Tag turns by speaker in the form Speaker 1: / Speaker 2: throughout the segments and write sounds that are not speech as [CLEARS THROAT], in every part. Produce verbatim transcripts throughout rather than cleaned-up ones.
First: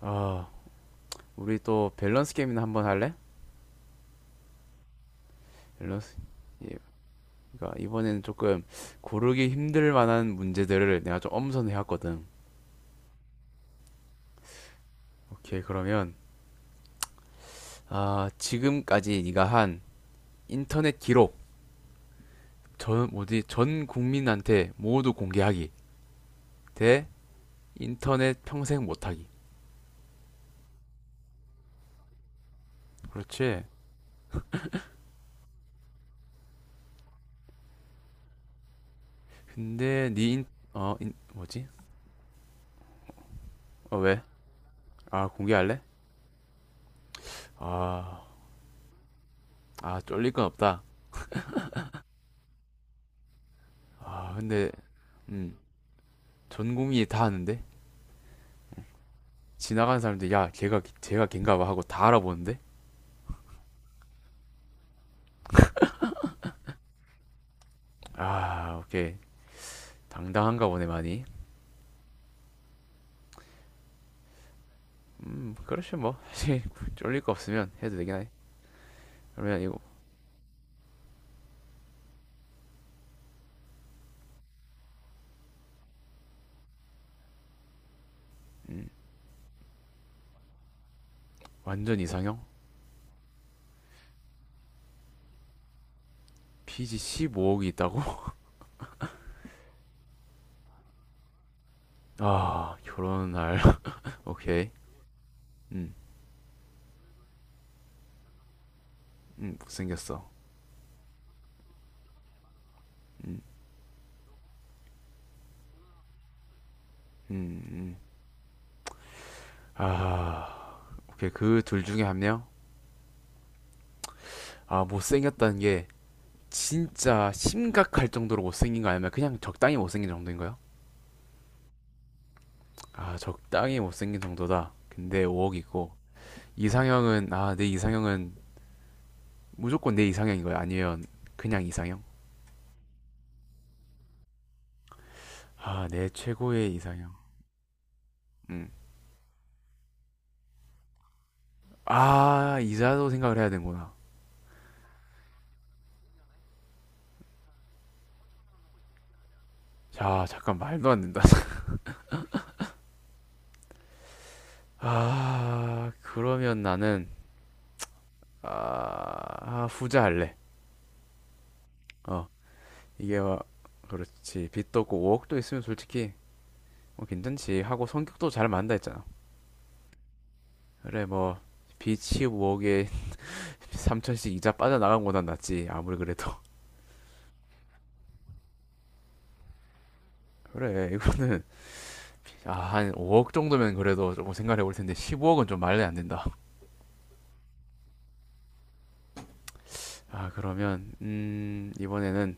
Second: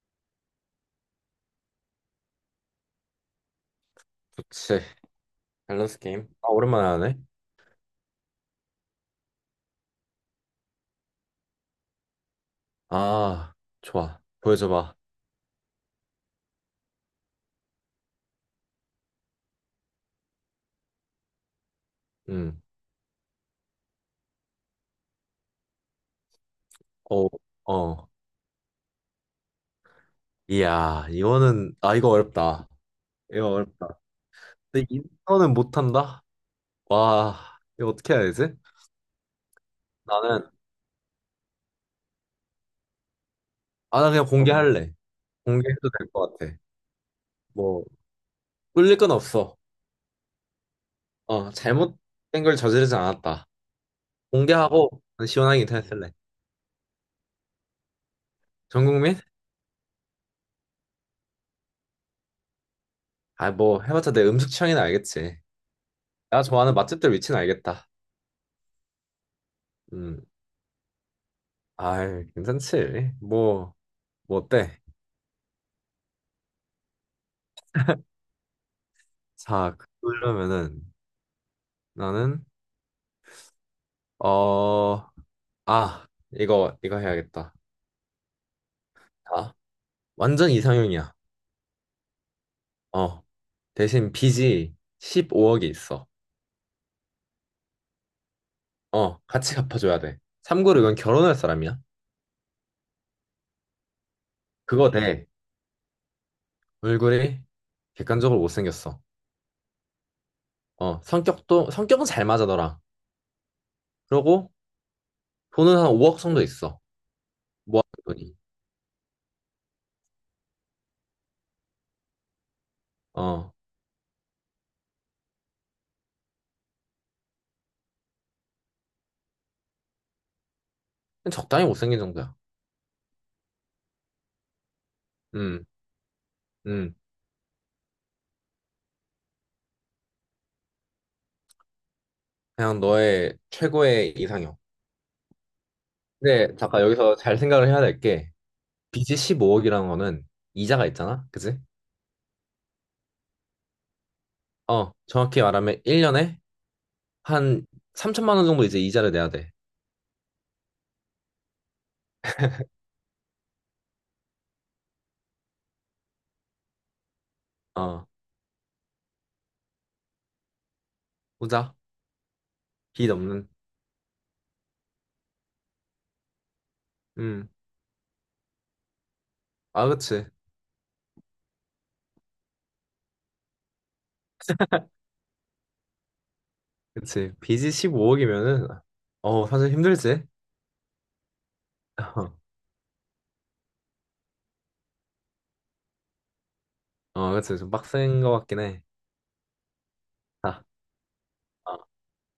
Speaker 1: 아, 우리 또 밸런스 게임이나 한번 할래?
Speaker 2: 그치. 밸런스
Speaker 1: 밸런스.
Speaker 2: 게임. 아,
Speaker 1: 예.
Speaker 2: 오랜만에 하네.
Speaker 1: 그러니까 이번에는 조금 고르기 힘들 만한 문제들을 내가 좀 엄선해 왔거든.
Speaker 2: 아, 좋아. 보여줘봐.
Speaker 1: 오케이, 그러면 아, 지금까지 네가 한 인터넷 기록
Speaker 2: 응.
Speaker 1: 전 뭐지? 전 국민한테 모두 공개하기 대
Speaker 2: 어, 어.
Speaker 1: 인터넷 평생 못하기.
Speaker 2: 이야, 이거는, 아, 이거 어렵다. 이거
Speaker 1: 그렇지.
Speaker 2: 어렵다. 근데 이거는 못한다? 와, 이거 어떻게 해야 되지?
Speaker 1: 근데 네 인,
Speaker 2: 나는,
Speaker 1: 어, 인, 뭐지? 어,
Speaker 2: 아, 나
Speaker 1: 왜?
Speaker 2: 그냥 공개할래.
Speaker 1: 아,
Speaker 2: 공개해도
Speaker 1: 공개할래?
Speaker 2: 될 것 같아. 뭐,
Speaker 1: 아,
Speaker 2: 뿔릴 건 없어.
Speaker 1: 아, 쫄릴 건 없다.
Speaker 2: 어, 잘못된 걸 저지르지 않았다.
Speaker 1: 아, 근데
Speaker 2: 공개하고, 난
Speaker 1: 음,
Speaker 2: 시원하게 인터넷 쓸래.
Speaker 1: 전 국민이 다 아는데?
Speaker 2: 전 국민?
Speaker 1: 지나가는 사람들 야 걔가 걔가 걔인가 봐 하고 다 알아보는데
Speaker 2: 아, 뭐, 해봤자 내 음식 취향이나 알겠지. 내가 좋아하는 맛집들 위치는 알겠다.
Speaker 1: 아 오케이
Speaker 2: 음.
Speaker 1: 당당한가 보네 많이
Speaker 2: 아이, 괜찮지. 뭐, 뭐 어때?
Speaker 1: 음 그렇죠 뭐 사실 쫄릴 거 없으면 해도 되긴 하네 그러면
Speaker 2: 자,
Speaker 1: 이거
Speaker 2: 그러면은 나는 어, 아, 이거 이거 해야겠다.
Speaker 1: 음,
Speaker 2: 자, 완전 이상형이야.
Speaker 1: 완전 이상형
Speaker 2: 어, 대신 빚이 십오 억이 있어.
Speaker 1: 피지 십오 억이 있다고
Speaker 2: 어, 같이 갚아줘야 돼. 참고로 이건 결혼할 사람이야.
Speaker 1: 아 결혼할 [LAUGHS] 오케이
Speaker 2: 그거 돼. 얼굴이 객관적으로 못생겼어.
Speaker 1: 음음 못생겼어
Speaker 2: 어, 성격도 성격은 잘 맞아 너랑. 그러고 돈은 한 오 억 정도 있어. 모아둔
Speaker 1: 음음음아
Speaker 2: 돈이.
Speaker 1: 오케이 그 둘 중에 한 명
Speaker 2: 어,
Speaker 1: 아 못생겼다는 게 진짜 심각할 정도로 못생긴 거 아니면 그냥 적당히 못생긴 정도인가요?
Speaker 2: 그냥 적당히 못생긴 정도야.
Speaker 1: 아, 적당히 못생긴 정도다. 근데
Speaker 2: 음,
Speaker 1: 오 억이고
Speaker 2: 음.
Speaker 1: 이상형은 아, 내 이상형은 무조건 내 이상형인 거야. 아니면 그냥 이상형?
Speaker 2: 그냥 너의 최고의 이상형.
Speaker 1: 아, 내
Speaker 2: 근데
Speaker 1: 최고의
Speaker 2: 잠깐
Speaker 1: 이상형.
Speaker 2: 여기서 잘 생각을 해야 될게,
Speaker 1: 음.
Speaker 2: 빚이 십오 억이라는 거는 이자가 있잖아. 그지?
Speaker 1: 아, 이자도 생각을 해야 되는구나.
Speaker 2: 어, 정확히 말하면 일 년에 한 삼천만 원 정도 이제 이자를 내야 돼.
Speaker 1: 자, 잠깐 말도 안 된다. [LAUGHS] 아, 그러면 나는
Speaker 2: 어,
Speaker 1: 아, 아, 후자 할래.
Speaker 2: 후자.
Speaker 1: 어,
Speaker 2: 빚
Speaker 1: 이게 와,
Speaker 2: 없는.
Speaker 1: 그렇지. 빚도 없고 오 억도 있으면 솔직히 뭐
Speaker 2: 음.
Speaker 1: 괜찮지. 하고 성격도 잘 맞는다 했잖아.
Speaker 2: 아, 그치.
Speaker 1: 그래, 뭐 빚이 오 억에 삼천씩 이자 빠져나간 거보단 낫지 아무리 그래도
Speaker 2: 그치. 빚이 십오 억이면은 어, 사실 힘들지.
Speaker 1: 그래 이거는 아,
Speaker 2: [LAUGHS]
Speaker 1: 한 오 억 정도면 그래도 조금 생각해 볼 텐데 십오 억은 좀 말이 안 된다
Speaker 2: 어, 그치. 좀 빡센 거 같긴 해.
Speaker 1: 아
Speaker 2: 아,
Speaker 1: 그러면 음
Speaker 2: 아,
Speaker 1: 이번에는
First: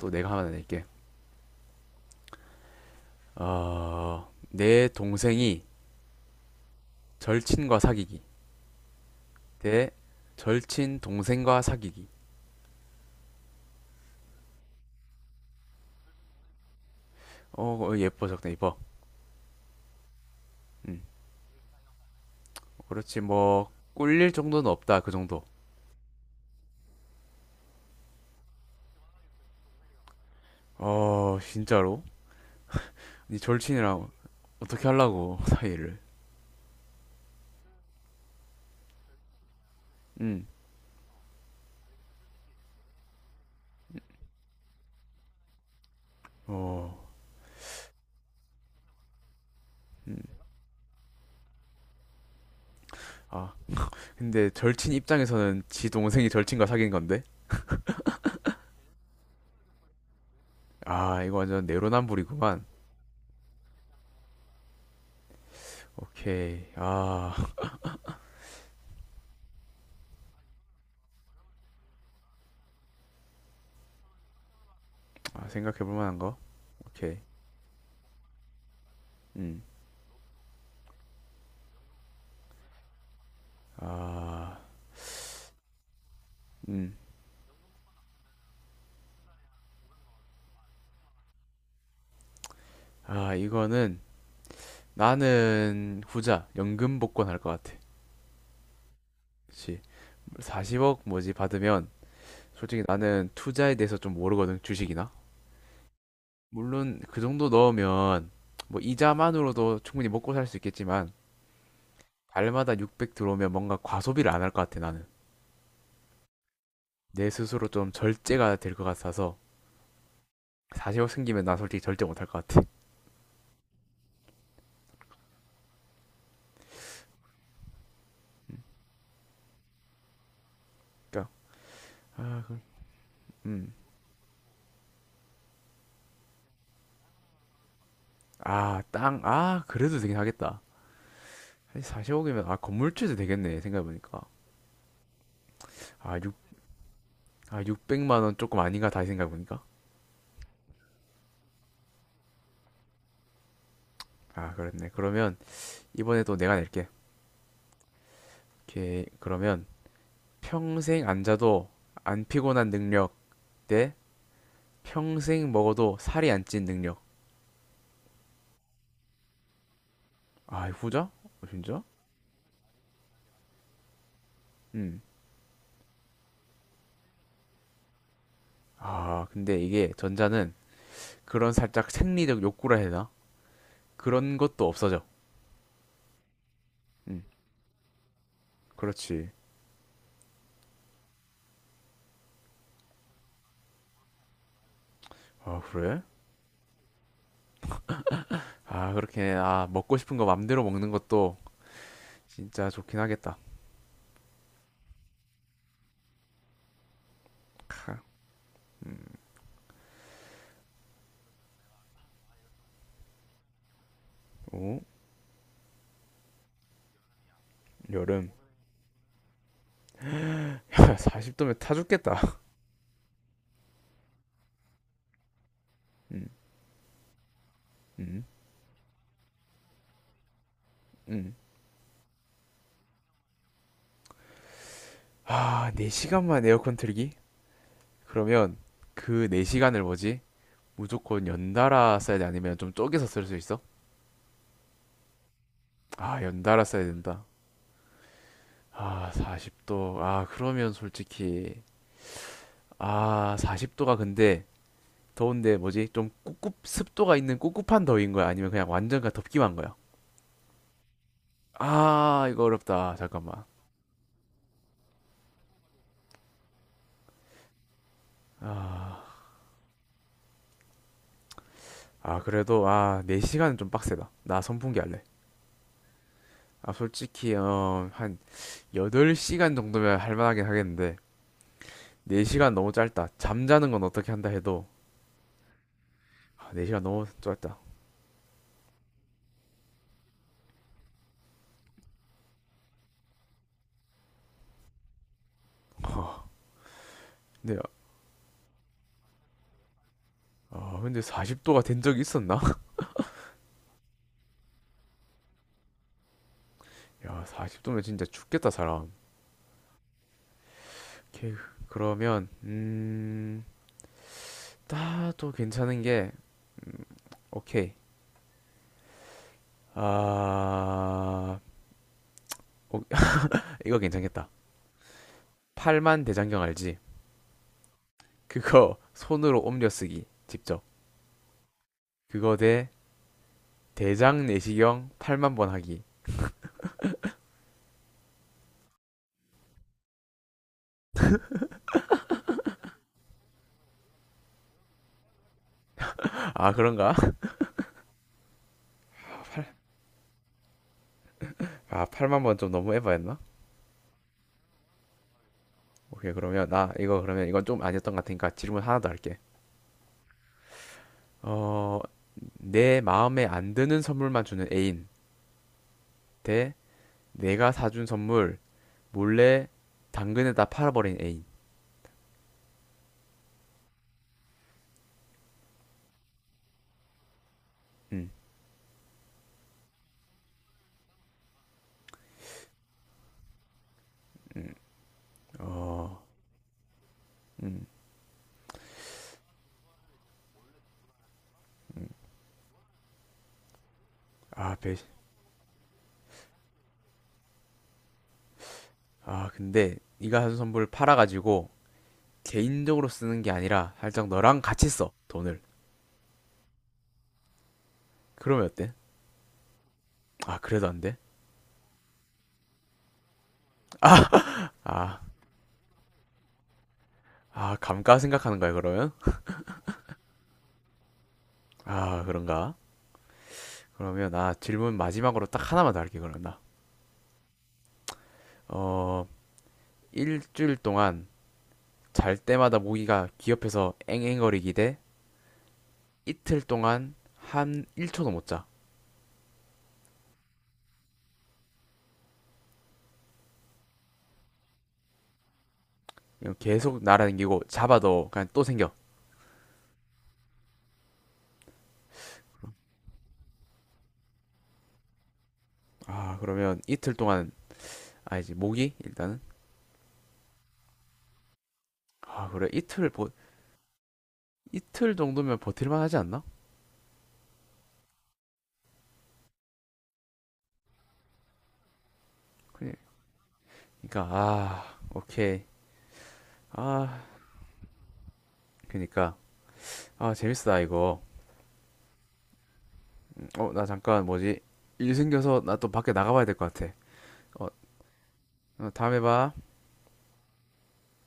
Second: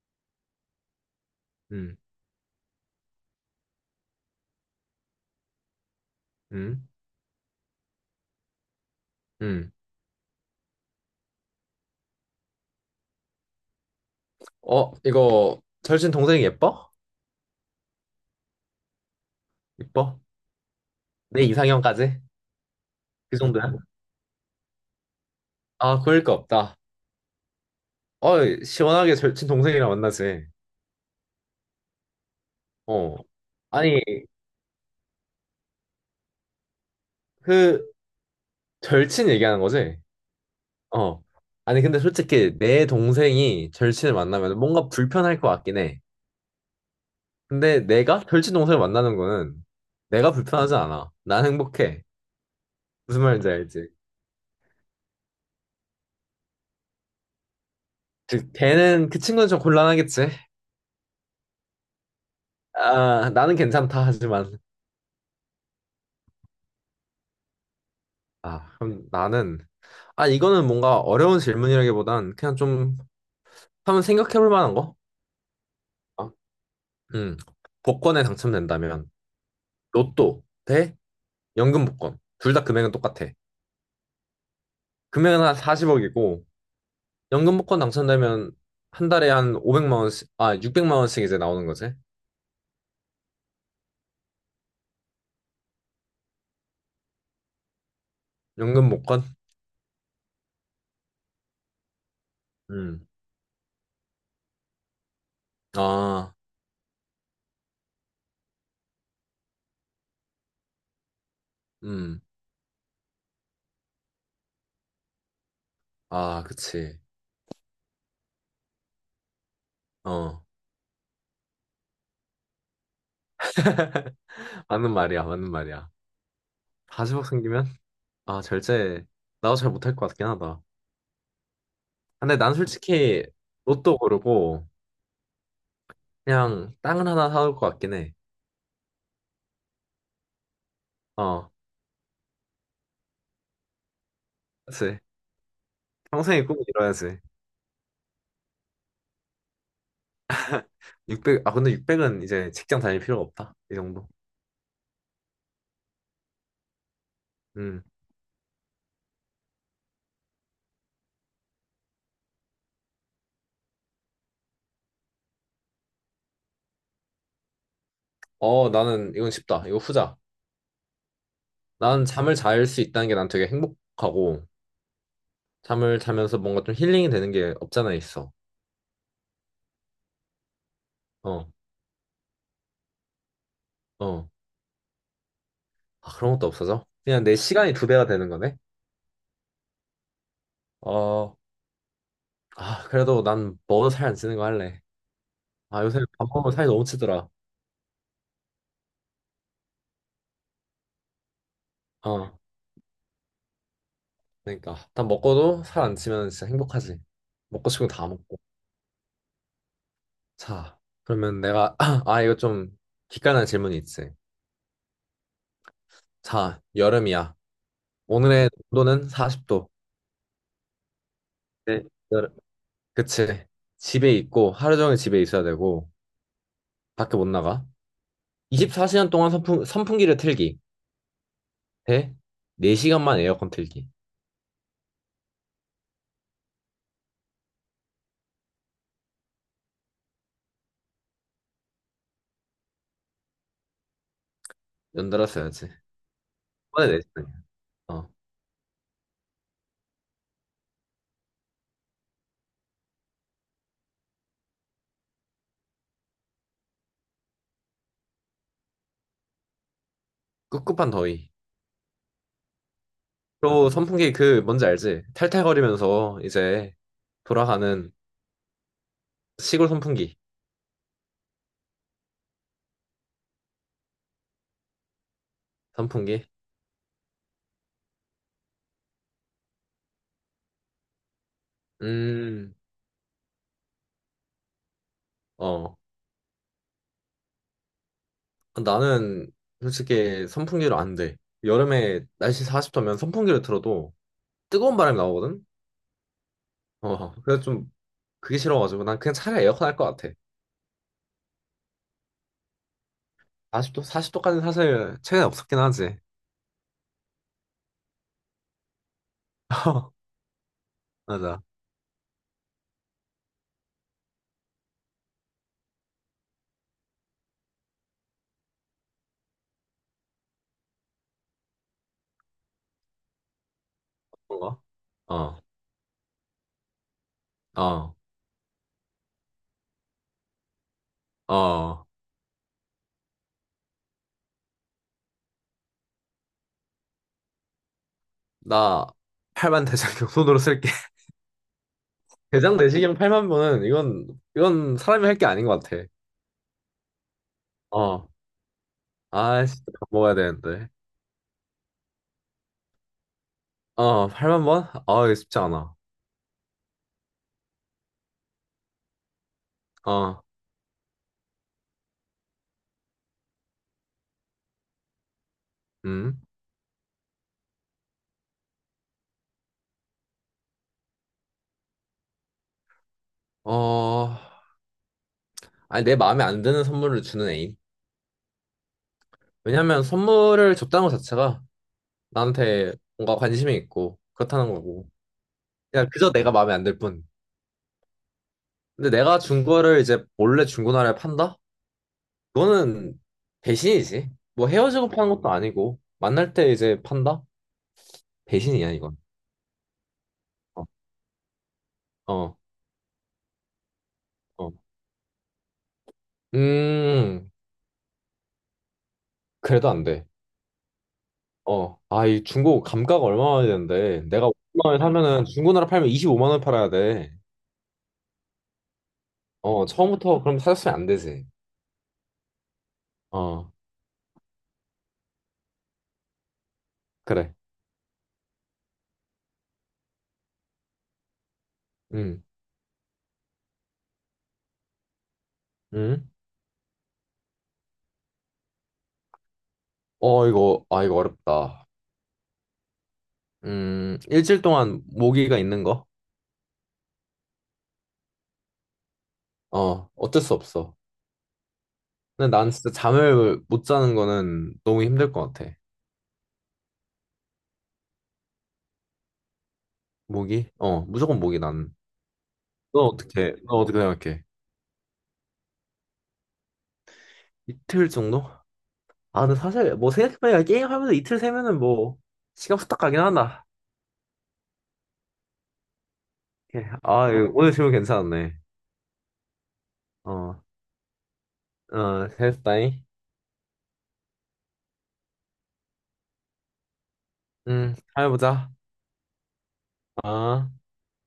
Speaker 1: 또 내가 하나 낼게
Speaker 2: 음,
Speaker 1: 어내 동생이
Speaker 2: 음,
Speaker 1: 절친과 사귀기
Speaker 2: 음.
Speaker 1: 대 절친 동생과 사귀기
Speaker 2: 어, 이거 절친 동생이 예뻐?
Speaker 1: 어 어, 예뻐 적당 예뻐
Speaker 2: 예뻐?
Speaker 1: 음
Speaker 2: 내 이상형까지?
Speaker 1: 그렇지
Speaker 2: 그
Speaker 1: 뭐
Speaker 2: 정도야?
Speaker 1: 꿀릴 정도는 없다 그 정도
Speaker 2: 아, 그럴 거 없다. 어, 시원하게 절친 동생이랑 만나지.
Speaker 1: 어 진짜로
Speaker 2: 어.
Speaker 1: 네
Speaker 2: 아니,
Speaker 1: 절친이랑 어떻게 하려고 사이를
Speaker 2: 그, 절친 얘기하는 거지?
Speaker 1: 음
Speaker 2: 어. 아니, 근데 솔직히 내 동생이 절친을 만나면 뭔가 불편할 것 같긴 해.
Speaker 1: 어
Speaker 2: 근데 내가 절친 동생을 만나는 거는 내가
Speaker 1: 음
Speaker 2: 불편하지 않아. 난 행복해. 무슨 말인지
Speaker 1: 아
Speaker 2: 알지?
Speaker 1: 근데 절친 입장에서는 지 동생이 절친과 사귄 건데?
Speaker 2: 즉, 걔는, 그 친구는 좀 곤란하겠지?
Speaker 1: 아, 이거 완전 내로남불이구만.
Speaker 2: 아, 나는 괜찮다, 하지만.
Speaker 1: 오케이. 아,
Speaker 2: 아, 그럼 나는. 아, 이거는 뭔가 어려운 질문이라기보단 그냥 좀 한번 생각해 볼 만한 거?
Speaker 1: 아, 생각해볼 만한
Speaker 2: 어.
Speaker 1: 거? 오케이.
Speaker 2: 음, 복권에 당첨된다면
Speaker 1: 음.
Speaker 2: 로또 대 연금 복권. 둘 다 금액은 똑같아.
Speaker 1: 아,
Speaker 2: 금액은 한 사십 억이고
Speaker 1: 음.
Speaker 2: 연금 복권 당첨되면 한 달에 한 오백만 원씩, 아 육백만 원씩 이제 나오는 거지.
Speaker 1: 아, 이거는 나는 후자, 연금 복권 할 것 같아.
Speaker 2: 연금 복권?
Speaker 1: 그치. 사십 억 뭐지 받으면 솔직히
Speaker 2: 음.
Speaker 1: 나는 투자에 대해서 좀 모르거든, 주식이나.
Speaker 2: 아,
Speaker 1: 물론 그 정도 넣으면 뭐 이자만으로도 충분히 먹고 살 수 있겠지만
Speaker 2: 음.
Speaker 1: 달마다 육백 들어오면 뭔가 과소비를 안 할 것 같아, 나는.
Speaker 2: 아, 그치.
Speaker 1: 내 스스로 좀 절제가 될 것 같아서
Speaker 2: 어.
Speaker 1: 사 억 생기면 나 솔직히 절제 못할 것 같아.
Speaker 2: 맞는 말이야. 맞는 말이야. 사십 억 생기면, 아,
Speaker 1: 음,
Speaker 2: 절제 나도 잘 못할 것 같긴 하다.
Speaker 1: 그러니까
Speaker 2: 근데 난 솔직히
Speaker 1: 음.
Speaker 2: 로또 고르고 그냥 땅을 하나 사올 것 같긴 해.
Speaker 1: 아, 땅. 아, 그래도 되긴 하겠다.
Speaker 2: 어.
Speaker 1: 사 억이면 아, 건물주도 되겠네. 생각해 보니까.
Speaker 2: 그치.
Speaker 1: 아, 6
Speaker 2: 평생의 꿈을 이뤄야지.
Speaker 1: 아, 육백만 원 조금 아닌가 다시 생각해 보니까.
Speaker 2: 육백 아, 근데 육백은 이제 직장 다닐 필요가 없다. 이 정도.
Speaker 1: 아, 그렇네. 그러면 이번에도 내가 낼게.
Speaker 2: 음.
Speaker 1: 오케이. 그러면 평생 안 자도 안 피곤한 능력 대 평생 먹어도 살이 안 찐 능력.
Speaker 2: 어, 나는 이건 쉽다. 이거 후자.
Speaker 1: 아, 후자? 어, 진짜?
Speaker 2: 나는 잠을 잘 수 있다는 게 난 되게 행복하고,
Speaker 1: 음.
Speaker 2: 잠을 자면서 뭔가 좀 힐링이 되는 게 없잖아, 있어.
Speaker 1: 아, 근데 이게 전자는
Speaker 2: 어,
Speaker 1: 그런 살짝 생리적 욕구라 해야 되나?
Speaker 2: 어.
Speaker 1: 그런 것도 없어져.
Speaker 2: 아, 그런 것도 없어져?
Speaker 1: 응,
Speaker 2: 그냥 내 시간이 두 배가 되는 거네?
Speaker 1: 그렇지.
Speaker 2: 어, 아, 그래도 난 먹어도 살 안 찌는 거 할래.
Speaker 1: 아,
Speaker 2: 아, 요새
Speaker 1: 그래?
Speaker 2: 밥 먹으면 살이 너무 찌더라.
Speaker 1: 아, 그렇게, 아, 먹고 싶은 거 맘대로 먹는 것도
Speaker 2: 어,
Speaker 1: 진짜 좋긴 하겠다.
Speaker 2: 그러니까. 난 먹고도 살 안 찌면 진짜 행복하지. 먹고 싶은 거
Speaker 1: 캬.
Speaker 2: 다 먹고. 자, 그러면 내가, [CLEARS THROAT] 아, 이거 좀 기깔난 질문이 있지.
Speaker 1: 오,
Speaker 2: 자, 여름이야.
Speaker 1: 여름.
Speaker 2: 오늘의 온도는 사십 도.
Speaker 1: [LAUGHS] 야, 사십 도면 타
Speaker 2: 네. 여름.
Speaker 1: 죽겠다.
Speaker 2: 그치. 집에 있고, 하루 종일 집에 있어야 되고,
Speaker 1: 음,
Speaker 2: 밖에 못 나가.
Speaker 1: 음,
Speaker 2: 이십사 시간 동안 선풍, 선풍기를 틀기.
Speaker 1: 음.
Speaker 2: 대 네 시간만 에어컨 틀기.
Speaker 1: 아, 네 시간만 에어컨 틀기? 그러면 그 네 시간을 뭐지? 무조건 연달아 써야 돼? 아니면 좀 쪼개서 쓸 수 있어?
Speaker 2: 연달아 써야지.
Speaker 1: 아, 연달아 써야
Speaker 2: 이번에
Speaker 1: 된다.
Speaker 2: 네 시간이야. 어.
Speaker 1: 아, 사십 도. 아, 그러면 솔직히. 아, 사십 도가 근데 더운데 뭐지? 좀 꿉꿉 습도가 있는 꿉꿉한 더위인 거야? 아니면 그냥 완전 가 덥기만 한 거야?
Speaker 2: 꿉꿉한 더위.
Speaker 1: 아, 이거 어렵다. 잠깐만.
Speaker 2: 또 선풍기 그, 뭔지 알지? 탈탈거리면서 이제 돌아가는
Speaker 1: 아,
Speaker 2: 시골 선풍기.
Speaker 1: 아 그래도 아, 네 시간은 좀 빡세다. 나 선풍기 할래.
Speaker 2: 선풍기.
Speaker 1: 아, 솔직히 어, 한 여덟 시간 정도면 할 만하긴 하겠는데 네 시간
Speaker 2: 음,
Speaker 1: 너무 짧다. 잠자는 건 어떻게 한다 해도
Speaker 2: 어.
Speaker 1: 아, 네 시간 너무 짧다.
Speaker 2: 나는 솔직히 선풍기로 안 돼. 여름에 날씨 사십 도면 선풍기를 틀어도 뜨거운 바람이 나오거든?
Speaker 1: 어,
Speaker 2: 어, 그래서
Speaker 1: 근데
Speaker 2: 좀 그게 싫어가지고 난 그냥 차라리 에어컨 할 것 같아.
Speaker 1: 아, 근데 사십 도가 된 적이 있었나?
Speaker 2: 사십 도, 사십 도까지는 사실 최근에 없었긴 하지.
Speaker 1: [LAUGHS] 야, 사십 도면 진짜 죽겠다, 사람.
Speaker 2: [LAUGHS]
Speaker 1: 오케이.
Speaker 2: 맞아.
Speaker 1: 그러면 음, 따도 괜찮은 게 음, 오케이. 아, 어, 이거 괜찮겠다.
Speaker 2: 뭔가? 어,
Speaker 1: 팔만 대장경 알지?
Speaker 2: 어,
Speaker 1: 그거 손으로 옮겨 쓰기. 직접.
Speaker 2: 어.
Speaker 1: 그거 대 대장 내시경 팔만번 하기.
Speaker 2: 나 팔만 대장경 손으로 쓸게. [LAUGHS] 대장 내시경 팔만 번은 이건, 이건, 사람이 할 게 아닌 것 같아.
Speaker 1: 아, 그런가?
Speaker 2: 어. 아,
Speaker 1: [LAUGHS]
Speaker 2: 진짜 밥 먹어야 되는데.
Speaker 1: 아, 팔, 아, 만번 좀 너무 에바였나?
Speaker 2: 어, 팔만 번? 아, 이거 쉽지 않아.
Speaker 1: 오케이, 그러면 나 이거 그러면 이건 좀 아니었던 것 같으니까 질문 하나 더 할게.
Speaker 2: 어,
Speaker 1: 어, 내 마음에 안 드는 선물만 주는 애인
Speaker 2: 음.
Speaker 1: 대 내가 사준 선물 몰래 당근에다 팔아버린 애인.
Speaker 2: 어, 아니, 내 마음에 안 드는 선물을 주는 애인.
Speaker 1: 음,
Speaker 2: 왜냐면 선물을 줬다는 것 자체가 나한테 뭔가 관심이 있고 그렇다는
Speaker 1: 음,
Speaker 2: 거고. 그냥
Speaker 1: 어,
Speaker 2: 그저 내가 마음에 안 들 뿐.
Speaker 1: 음,
Speaker 2: 근데 내가 준 거를 이제 몰래 중고나라에 판다? 그거는 배신이지. 뭐
Speaker 1: 아, 배신.
Speaker 2: 헤어지고 파는 것도 아니고 만날 때 이제 판다? 배신이야, 이건.
Speaker 1: 아, 근데 네가 사준
Speaker 2: 어,
Speaker 1: 선물 팔아가지고
Speaker 2: 어.
Speaker 1: 개인적으로 쓰는 게 아니라 살짝 너랑
Speaker 2: 어.
Speaker 1: 같이 써, 돈을.
Speaker 2: 음,
Speaker 1: 그러면 어때?
Speaker 2: 그래도 안 돼.
Speaker 1: 아, 그래도 안 돼?
Speaker 2: 어, 아, 이 중고 감가가 얼마나
Speaker 1: 아,
Speaker 2: 되는데 내가 오만 원에
Speaker 1: 아,
Speaker 2: 사면은 중고나라 팔면 이십오만 원 팔아야 돼.
Speaker 1: 아 감가 생각하는 거야, 그러면?
Speaker 2: 어, 처음부터 그럼 사줬으면 안 되지.
Speaker 1: 아, 그런가?
Speaker 2: 어,
Speaker 1: 그러면 나 질문 마지막으로 딱 하나만 더 할게, 그러면 나.
Speaker 2: 그래.
Speaker 1: 어, 일주일 동안 잘
Speaker 2: 음,
Speaker 1: 때마다 모기가 귀 옆에서 앵앵거리기 대
Speaker 2: 음.
Speaker 1: 이틀 동안 한 일 초도 못 자.
Speaker 2: 어, 이거, 아, 이거 어렵다. 음, 일주일 동안 모기가 있는 거?
Speaker 1: 그냥 계속 날아다니고 잡아도 그냥 또 생겨.
Speaker 2: 어, 어쩔 수 없어. 근데 난 진짜 잠을 못 자는 거는 너무 힘들 것 같아.
Speaker 1: 아, 그러면 이틀 동안, 아니지, 모기? 일단은.
Speaker 2: 모기? 어, 무조건 모기 나는.
Speaker 1: 아, 그래.
Speaker 2: 너
Speaker 1: 이틀 보,
Speaker 2: 어떻게, 너 어떻게 생각해?
Speaker 1: 이틀 정도면 버틸만 하지 않나?
Speaker 2: 이틀 정도? 아, 근데 사실 뭐 생각해보니까 게임하면서 이틀 세면은 뭐 시간
Speaker 1: 그니-
Speaker 2: 후딱
Speaker 1: 러
Speaker 2: 가긴 한다.
Speaker 1: 니까 아 오케이
Speaker 2: 오케이.
Speaker 1: 아
Speaker 2: 아, 이거 오늘 질문 괜찮았네.
Speaker 1: 그러니까 아
Speaker 2: 어,
Speaker 1: 재밌다 이거
Speaker 2: 어, 됐다잉.
Speaker 1: 어 나 잠깐 뭐지 일 생겨서 나 또 밖에 나가봐야 될 것 같아 어,
Speaker 2: 음, 잘해보자.
Speaker 1: 어 다음에 봐
Speaker 2: 아.